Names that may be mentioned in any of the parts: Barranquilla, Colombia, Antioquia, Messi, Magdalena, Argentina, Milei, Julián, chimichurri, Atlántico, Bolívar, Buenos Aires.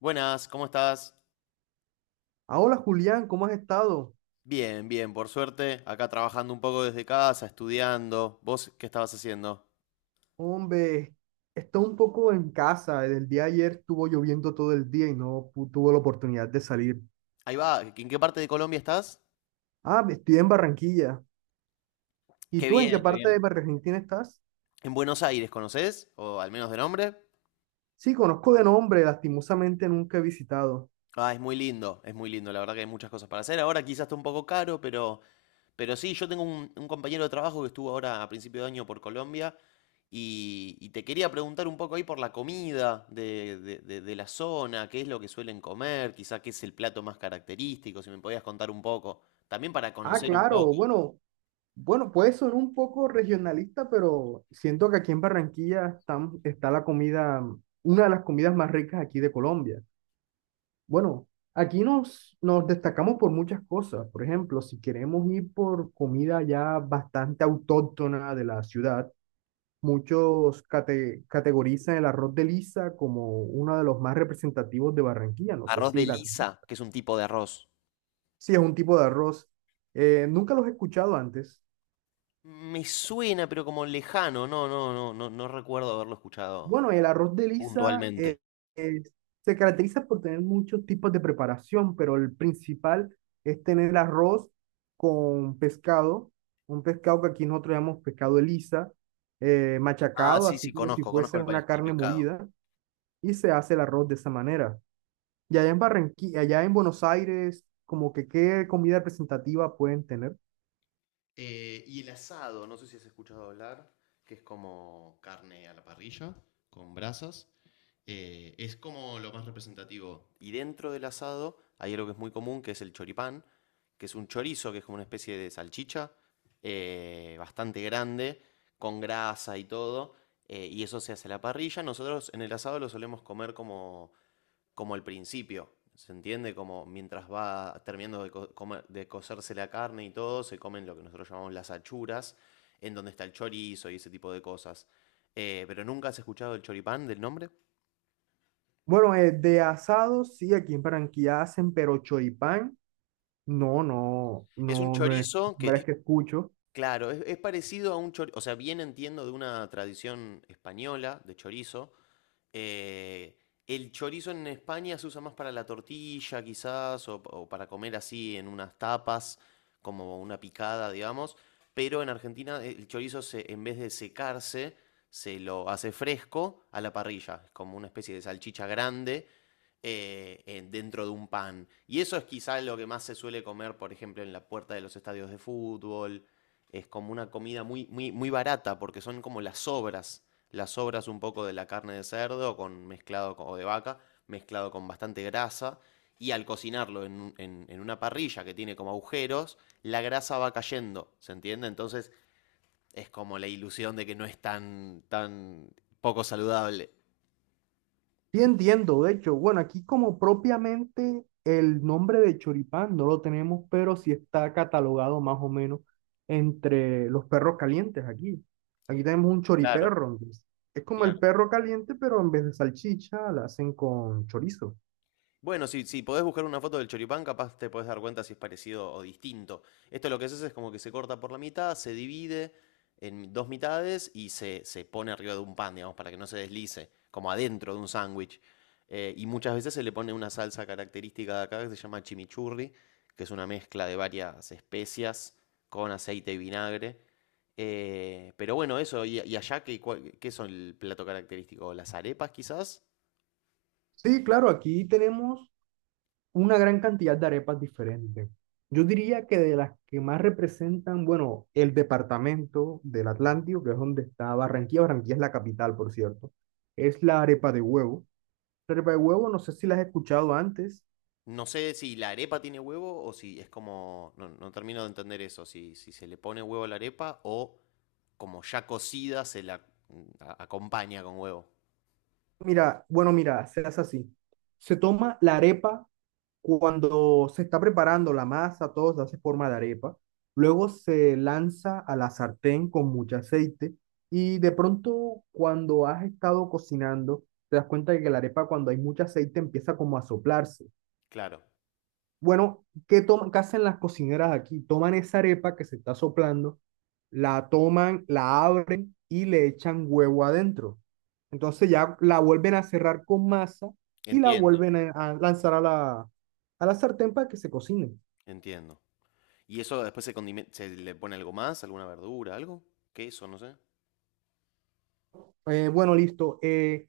Buenas, ¿cómo estás? Ah, hola Julián, ¿cómo has estado? Bien, bien, por suerte, acá trabajando un poco desde casa, estudiando. ¿Vos qué estabas haciendo? Hombre, estoy un poco en casa. El día de ayer estuvo lloviendo todo el día y no pu- tuve la oportunidad de salir. Ahí va, ¿en qué parte de Colombia estás? Ah, estoy en Barranquilla. ¿Y Qué tú en qué bien, qué parte de bien. Argentina estás? ¿En Buenos Aires conocés? ¿O al menos de nombre? Sí, conozco de nombre, lastimosamente nunca he visitado. Ah, es muy lindo, es muy lindo. La verdad que hay muchas cosas para hacer. Ahora quizás está un poco caro, pero sí, yo tengo un compañero de trabajo que estuvo ahora a principio de año por Colombia y te quería preguntar un poco ahí por la comida de la zona, qué es lo que suelen comer, quizás qué es el plato más característico, si me podías contar un poco. También para Ah, conocer un claro, poco. bueno, bueno, puede sonar un poco regionalista, pero siento que aquí en Barranquilla está la comida, una de las comidas más ricas aquí de Colombia. Bueno, aquí nos destacamos por muchas cosas. Por ejemplo, si queremos ir por comida ya bastante autóctona de la ciudad, muchos categorizan el arroz de lisa como uno de los más representativos de Barranquilla. No sé Arroz de si, la, lisa, que es un tipo de arroz. si es un tipo de arroz. Nunca los he escuchado antes. Me suena, pero como lejano. No, no, no, no, no recuerdo haberlo escuchado Bueno, el arroz de lisa, puntualmente. Es- se caracteriza por tener muchos tipos de preparación, pero el principal es tener el arroz con pescado, un pescado que aquí nosotros llamamos pescado de lisa, Ah, machacado, sí, sí, así como si conozco, conozco fuese el, una pe- el carne pescado. molida, y se hace el arroz de esa manera. Y allá en Barranquilla, allá en Buenos Aires, como que qué comida representativa pueden tener. Y el asado, no sé si has escuchado hablar, que es como carne a la parrilla, con brasas. Es como lo más representativo. Y dentro del asado hay algo que es muy común, que es el choripán, que es un chorizo, que es como una especie de salchicha, bastante grande, con grasa y todo. Y eso se hace a la parrilla. Nosotros en el asado lo solemos comer como el principio. ¿Se entiende? Como mientras va terminando de cocerse la carne y todo, se comen lo que nosotros llamamos las achuras, en donde está el chorizo y ese tipo de cosas. Pero nunca has escuchado el choripán del nombre. Bueno, de asados, sí, aquí en Barranquilla hacen, pero choripán. No, no, Es un no, no es la chorizo que, primera vez que escucho. claro, es parecido a un chorizo, o sea, bien entiendo de una tradición española de chorizo. Eh, el chorizo en España se usa más para la tortilla, quizás, o para comer así en unas tapas, como una picada, digamos. Pero en Argentina el chorizo, en vez de secarse, se lo hace fresco a la parrilla. Es como una especie de salchicha grande dentro de un pan. Y eso es quizás lo que más se suele comer, por ejemplo, en la puerta de los estadios de fútbol. Es como una comida muy, muy, muy barata, porque son como las sobras un poco de la carne de cerdo con, mezclado o de vaca, mezclado con bastante grasa. Y al cocinarlo en una parrilla que tiene como agujeros, la grasa va cayendo, ¿se entiende? Entonces es como la ilusión de que no es tan, tan poco saludable. Sí, entiendo, de hecho, bueno, aquí como propiamente el nombre de choripán no lo tenemos, pero sí está catalogado más o menos entre los perros calientes aquí. Aquí tenemos un Claro, choriperro, entonces, es como el claro. perro caliente, pero en vez de salchicha la hacen con chorizo. Bueno, si, si podés buscar una foto del choripán, capaz te podés dar cuenta si es parecido o distinto. Esto lo que haces es como que se corta por la mitad, se divide en dos mitades y se pone arriba de un pan, digamos, para que no se deslice, como adentro de un sándwich. Y muchas veces se le pone una salsa característica de acá que se llama chimichurri, que es una mezcla de varias especias con aceite y vinagre. Pero bueno, eso, y allá, ¿qué, qué son el plato característico? ¿Las arepas quizás? Sí, claro, aquí tenemos una gran cantidad de arepas diferentes. Yo diría que de las que más representan, bueno, el departamento del Atlántico, que es donde está Barranquilla, Barranquilla es la capital, por cierto, es la arepa de huevo. La arepa de huevo, no sé si la has escuchado antes. No sé si la arepa tiene huevo o si es como. No, no termino de entender eso. Si, si se le pone huevo a la arepa o como ya cocida se la acompaña con huevo. Mira, bueno, mira, se hace así. Se toma la arepa. Cuando se está preparando la masa, todo se hace forma de arepa. Luego se lanza a la sartén con mucho aceite y de pronto cuando has estado cocinando, te das cuenta de que la arepa cuando hay mucho aceite empieza como a soplarse. Claro. Bueno, ¿qué, toman, qué hacen las cocineras aquí? Toman esa arepa que se está soplando, la toman, la abren y le echan huevo adentro. Entonces ya la vuelven a cerrar con masa y la Entiendo. vuelven a lanzar a a la sartén para que se cocine. Entiendo. ¿Y eso después se, se le pone algo más? ¿Alguna verdura? ¿Algo? ¿Queso? No sé. Bueno, listo.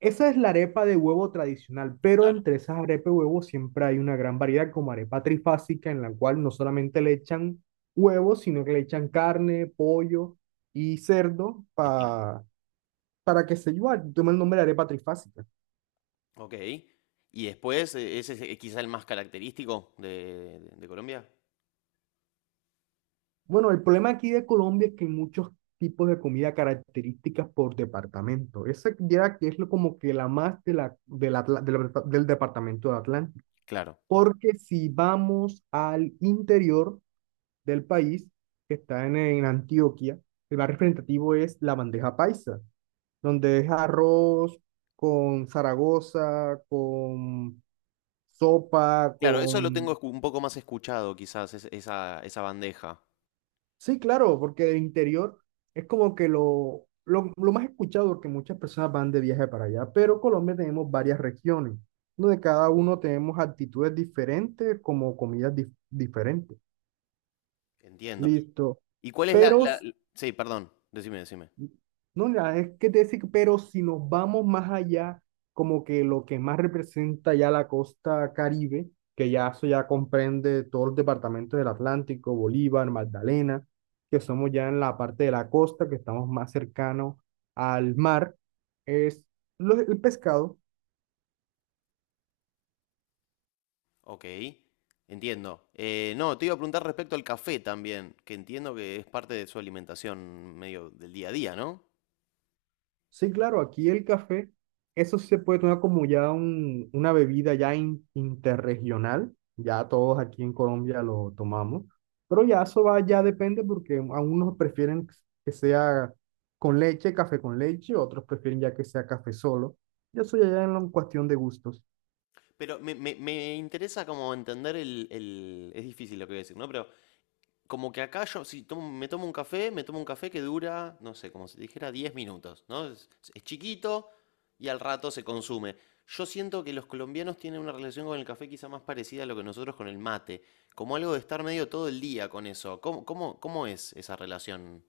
Esa es la arepa de huevo tradicional, pero Claro, entre esas arepas de huevo siempre hay una gran variedad, como arepa trifásica, en la cual no solamente le echan huevo, sino que le echan carne, pollo y entiendo. Para que se lleve, toma el nombre de arepa trifásica. Ok. Y después, ese es quizá el más característico de Colombia. Bueno, el problema aquí de Colombia es que hay muchos tipos de comida características por departamento. Esa ya que como que la más del departamento de Atlántico. Claro. Porque si vamos al interior del país, que está en Antioquia, el más representativo es la bandeja paisa, donde es arroz con Zaragoza, con sopa, Claro, eso lo con... tengo un poco más escuchado, quizás, esa, esa bandeja. Sí, claro, porque el interior es como que lo más escuchado, porque muchas personas van de viaje para allá, pero Colombia tenemos varias regiones, donde cada uno tenemos actitudes diferentes, como comidas diferentes. Entiendo. Listo. ¿Y cuál es la, Pero Sí, perdón, decime, decime. no, nada, es que te decir, pero si nos vamos más allá, como que lo que más representa ya la costa Caribe, que ya eso ya comprende todos los departamentos del Atlántico, Bolívar, Magdalena, que somos ya en la parte de la costa, que estamos más cercanos al mar, es el pescado. Ok, entiendo. No, te iba a preguntar respecto al café también, que entiendo que es parte de su alimentación medio del día a día, ¿no? Sí, claro, aquí el café, eso sí se puede tomar como ya una bebida ya interregional, ya todos aquí en Colombia lo tomamos, pero ya eso va, ya depende porque a unos prefieren que sea con leche, café con leche, otros prefieren ya que sea café solo, y eso ya es en cuestión de gustos. Pero me interesa como entender el, Es difícil lo que voy a decir, ¿no? Pero como que acá yo, si me tomo un café, me tomo un café que dura, no sé, como si dijera 10 minutos, ¿no? Es chiquito y al rato se consume. Yo siento que los colombianos tienen una relación con el café quizá más parecida a lo que nosotros con el mate, como algo de estar medio todo el día con eso. ¿Cómo es esa relación?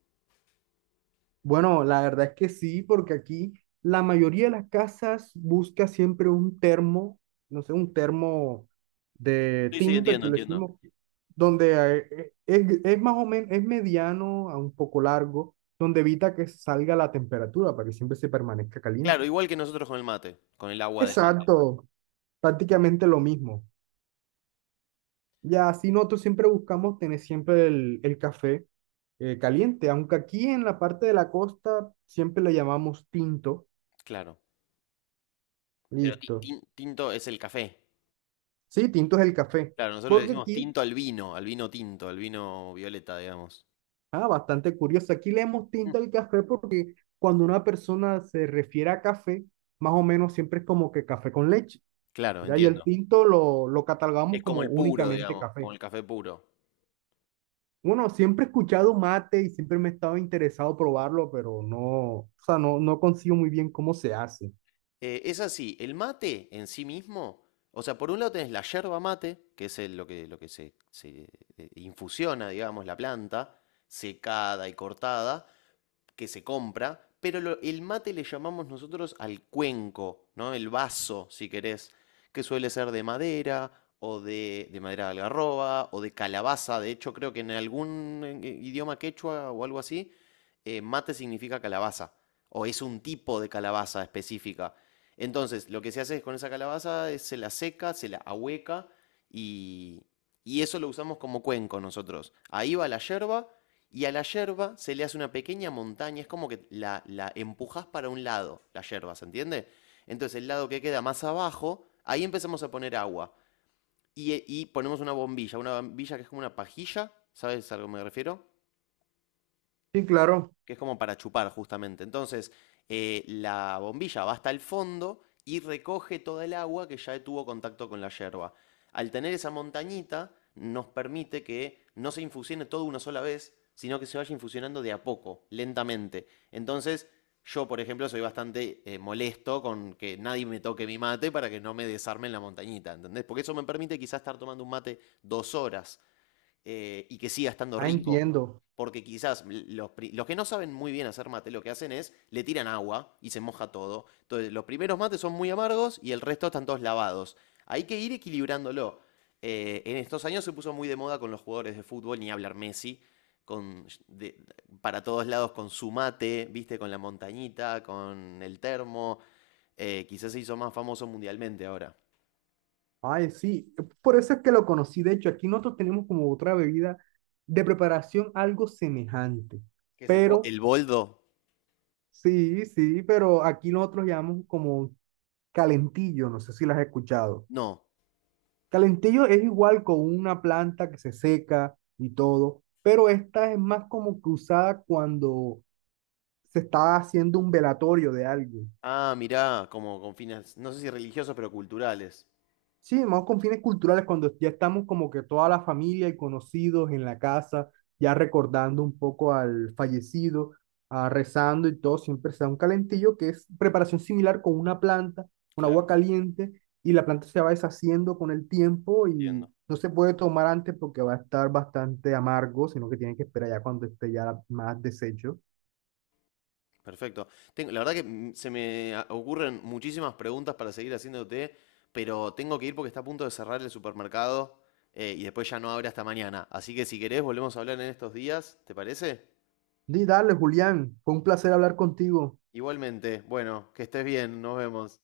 Bueno, la verdad es que sí, porque aquí la mayoría de las casas busca siempre un termo, no sé, un termo de Sí, sí, tinto, entiendo, aquí lo entiendo. decimos, donde es más o menos, es mediano a un poco largo, donde evita que salga la temperatura para que siempre se permanezca Claro, caliente. igual que nosotros con el mate, con el agua del mate. Exacto, prácticamente lo mismo. Ya así nosotros siempre buscamos tener siempre el café caliente, aunque aquí en la parte de la costa siempre le llamamos tinto. Claro. Pero ti- Listo. tin- tinto es el café. Sí, tinto es el café. Claro, nosotros le Porque decimos aquí, tinto al vino tinto, al vino violeta, digamos. ah, bastante curioso, aquí le hemos Mm. tinto al café porque cuando una persona se refiere a café, más o menos siempre es como que café con leche. Claro, Ya, y el entiendo. tinto lo catalogamos Es como como el puro, únicamente digamos, como café. el café puro. Bueno, siempre he escuchado mate y siempre me he estado interesado probarlo, pero no, o sea, no consigo muy bien cómo se hace. Es así, el mate en sí mismo, o sea, por un lado tenés la yerba mate, que es lo que se infusiona, digamos, la planta, secada y cortada, que se compra, pero el mate le llamamos nosotros al cuenco, ¿no? El vaso, si querés, que suele ser de madera o de madera de algarroba o de calabaza. De hecho, creo que en algún idioma quechua o algo así, mate significa calabaza o es un tipo de calabaza específica. Entonces, lo que se hace es con esa calabaza es se la seca, se la ahueca y, y eso lo usamos como cuenco nosotros. Ahí va la yerba y a la yerba se le hace una pequeña montaña, es como que la empujás para un lado, la yerba, ¿se entiende? Entonces el lado que queda más abajo, ahí empezamos a poner agua. Y ponemos una bombilla que es como una pajilla, ¿sabes a lo que me refiero? Sí, claro, Que es como para chupar justamente. Entonces, la bombilla va hasta el fondo y recoge toda el agua que ya tuvo contacto con la yerba. Al tener esa montañita, nos permite que no se infusione todo una sola vez, sino que se vaya infusionando de a poco, lentamente. Entonces, yo, por ejemplo, soy bastante molesto con que nadie me toque mi mate para que no me desarmen la montañita, ¿entendés? Porque eso me permite quizás estar tomando un mate 2 horas y que siga estando ah, rico. entiendo. Porque quizás los que no saben muy bien hacer mate lo que hacen es le tiran agua y se moja todo. Entonces los primeros mates son muy amargos y el resto están todos lavados. Hay que ir equilibrándolo. En estos años se puso muy de moda con los jugadores de fútbol, ni hablar Messi, con, de- para todos lados con su mate, viste, con la montañita, con el termo. Quizás se hizo más famoso mundialmente ahora. Ay, sí, por eso es que lo conocí. De hecho, aquí nosotros tenemos como otra bebida de preparación algo semejante. ¿Qué es el, bo- Pero, el boldo? sí, sí, pero aquí nosotros llamamos como calentillo, no sé si las has escuchado. No. Calentillo es igual con una planta que se seca y todo, pero esta es más como que usada cuando se está haciendo un velatorio de algo. Ah, mirá, como con fines, no sé si religiosos, pero culturales. Sí, más con fines culturales, cuando ya estamos como que toda la familia y conocidos en la casa, ya recordando un poco al fallecido, ah, rezando y todo, siempre se da un calentillo que es preparación similar con una planta, con Claro, agua caliente, y la planta se va deshaciendo con el tiempo y entiendo. no se puede tomar antes porque va a estar bastante amargo, sino que tienen que esperar ya cuando esté ya más deshecho. Perfecto. La verdad que se me ocurren muchísimas preguntas para seguir haciéndote, pero tengo que ir porque está a punto de cerrar el supermercado y después ya no abre hasta mañana. Así que si querés, volvemos a hablar en estos días, ¿te parece? Y dale, Julián, fue un placer hablar contigo. Igualmente, bueno, que estés bien, nos vemos.